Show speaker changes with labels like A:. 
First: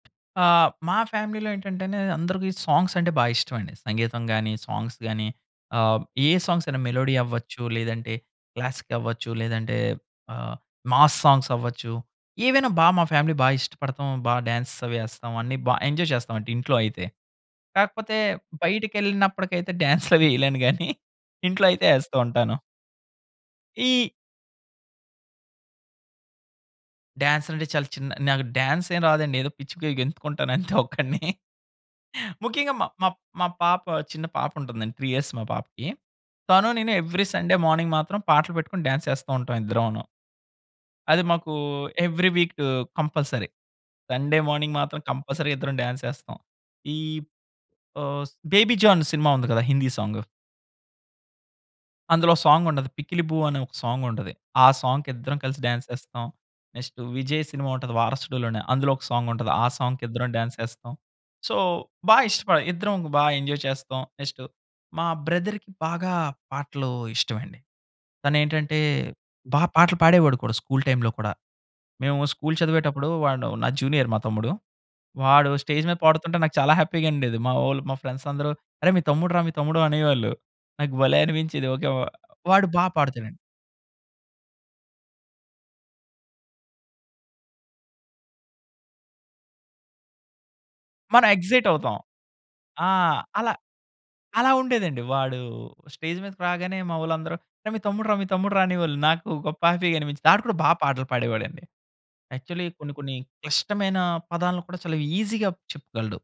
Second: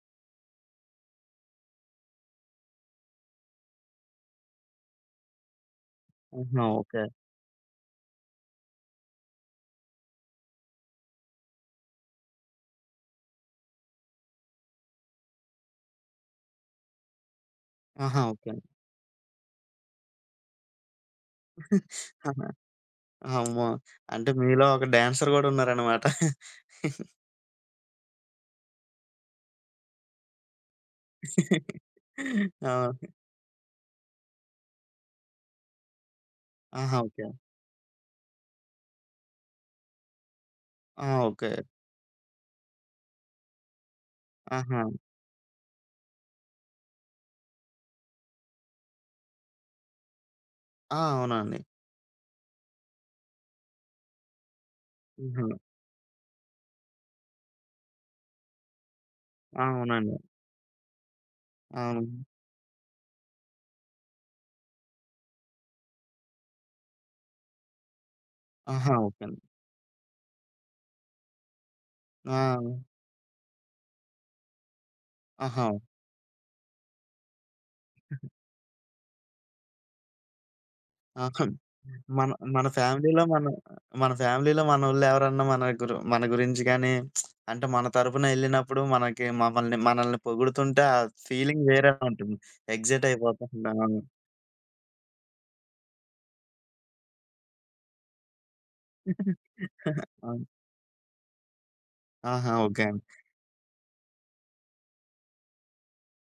A: ఆహ్, మా ఫ్యామిలీ‌లో ఏంటంటే అండి అందరికి సాంగ్స్ అంటే బాగా ఇష్టమండి సంగీతం గాని, సాంగ్స్ గాని ఆహ్, ఏ
B: ఆహా!
A: సాంగ్స్ అయినా
B: ఓకె.
A: మెలోడీ అవ్వచ్చు, లేదంటే క్లాసిక్ అవ్వచ్చు లేదంటే ఆహ్, మాస్ సాంగ్స్ అవ్వచ్చు. ఏవైనా బా మా ఫ్యామిలీ బా ఇష్టపడతాం, బా డాన్స్ అవి ఏస్తాం అన్నీ బా ఎంజాయ్ చేస్తాం అండి ఇంట్లో అయితే. కాకపోతే
B: ఆహా! ఓకె.
A: బయటికెళ్ళినప్పటికైతే డాన్స్‌లవి వేయలేను గానీ ఇంట్లో అయితే ఎస్తూ ఉంటాను.
B: అమ్మో!
A: ఈ
B: అంటే మీలో ఒక డాన్సర్ కూడా ఉన్నారనమాట.
A: డాన్స్ అంటే చాలా చిన్న నాకు డాన్స్ ఏం రాదండి. ఏదో పిచ్చిగా గెంతుకుంటానంతే ఒక్కడిని. ముఖ్యంగా మా
B: ఆ!
A: మా మా పాప, చిన్న పాప ఉంటుందండి. 3 ఇయర్స్ మా పాపకి. తను నేను
B: ఆహా!
A: Every
B: okay.
A: సండే మార్నింగ్ మాత్రం పాటలు పెట్టుకొని, డాన్స్ ఎస్తా ఉంటాం ఇద్దరమును.
B: ఆ!
A: అది మాకు
B: okay.
A: Every week compulsory. Sunday morning
B: ఆహా!
A: మాత్రం కంపల్సరీ ఇద్దరం డాన్స్ ఎస్తాం. ఈ ఆహ్, 'బేబీ జాన్' సినిమా ఉంది కదా హిందీ సాంగు.
B: ఆ! అవునండి.
A: అందులో సాంగుంటది 'పిక్కిలిబూ' అనే ఒక సాంగ్ ఉంటది. ఆ సాంగ్‌కి ఇద్దరం
B: హుహు.
A: కలిసి డాన్స్ ఎస్తాం. నెక్స్ట్ విజయ్ సినిమా ఉంటది వారసుడులోనే అందులో ఒక సాంగ్ ఉంటది. ఆ సాంగ్‌కి
B: అవునండి.
A: ఇద్దరం డాన్స్ ఎస్తాం. సో బా
B: అవును.
A: ఇష్టపడ ఇద్దరం బాగా ఎంజాయ్ చేస్తాం నెక్స్ట్ మా బ్రదర్‌కి బాగా పాటలు ఇష్టమండి. తనేంటంటే
B: ఆహా! ఓకె అండి.
A: బాగా పాటలు పాడేవాడు కూడా స్కూల్ టైమ్‌లో కూడా. మేము స్కూల్
B: ఆ!
A: చదివేటప్పుడు వాడు నా జూనియర్ మా తమ్ముడు. వాడు
B: ఆహా!
A: స్టేజ్ మీద పాడుతుంటే, నాకు చాలా హ్యాపీ‌గా ఉండేది మా ఓళ్ళు, మా ఫ్రెండ్స్ అందరూ "అరే! మీ తమ్ముడు రా మీ తమ్ముడు" అనేవాళ్ళు. నాకు భలే
B: ఆ! హ్మ్.
A: అనిపించేది ఓకె వ
B: మన
A: వాడు
B: మన
A: బాగ
B: ఫ్యామిలీలో
A: పాడుతాడండి.
B: మన మన ఫ్యామిలీలో మనోళ్ళెవరన్న మన గురు మన గురించి గాని, అంటే మన తరపున ఎళ్ళినప్పుడు మనకి మమ్మల్ని మనల్ని పొగుడుతుంటే, ఆ
A: మనం
B: ఫీలింగ్
A: ఎక్సైట్
B: వేరే
A: అవుతాం.
B: ఉంటుంది.
A: ఆ!
B: ఎక్సైట్
A: అల
B: అయిపోతుంటాం.
A: అలా ఉండేదండి. వాడు స్టేజ్ మీదకు రాగానే మావోళ్ళందరూ "అరే మీ తమ్ముడు రా, మీ తమ్ముడు రా!" అనేవాళ్ళు నాకు గొప్ప హ్యాపీగనిపించింది.
B: ఆ!
A: వాడు కూడా బాగా పాటలు పాడేవాడండి.
B: ఆహా!
A: Actually
B: okay.
A: కొన్ని కొన్ని క్లిష్టమైన పదాలను కూడా చాలా ఈసీ‌గా చెప్పగలడు.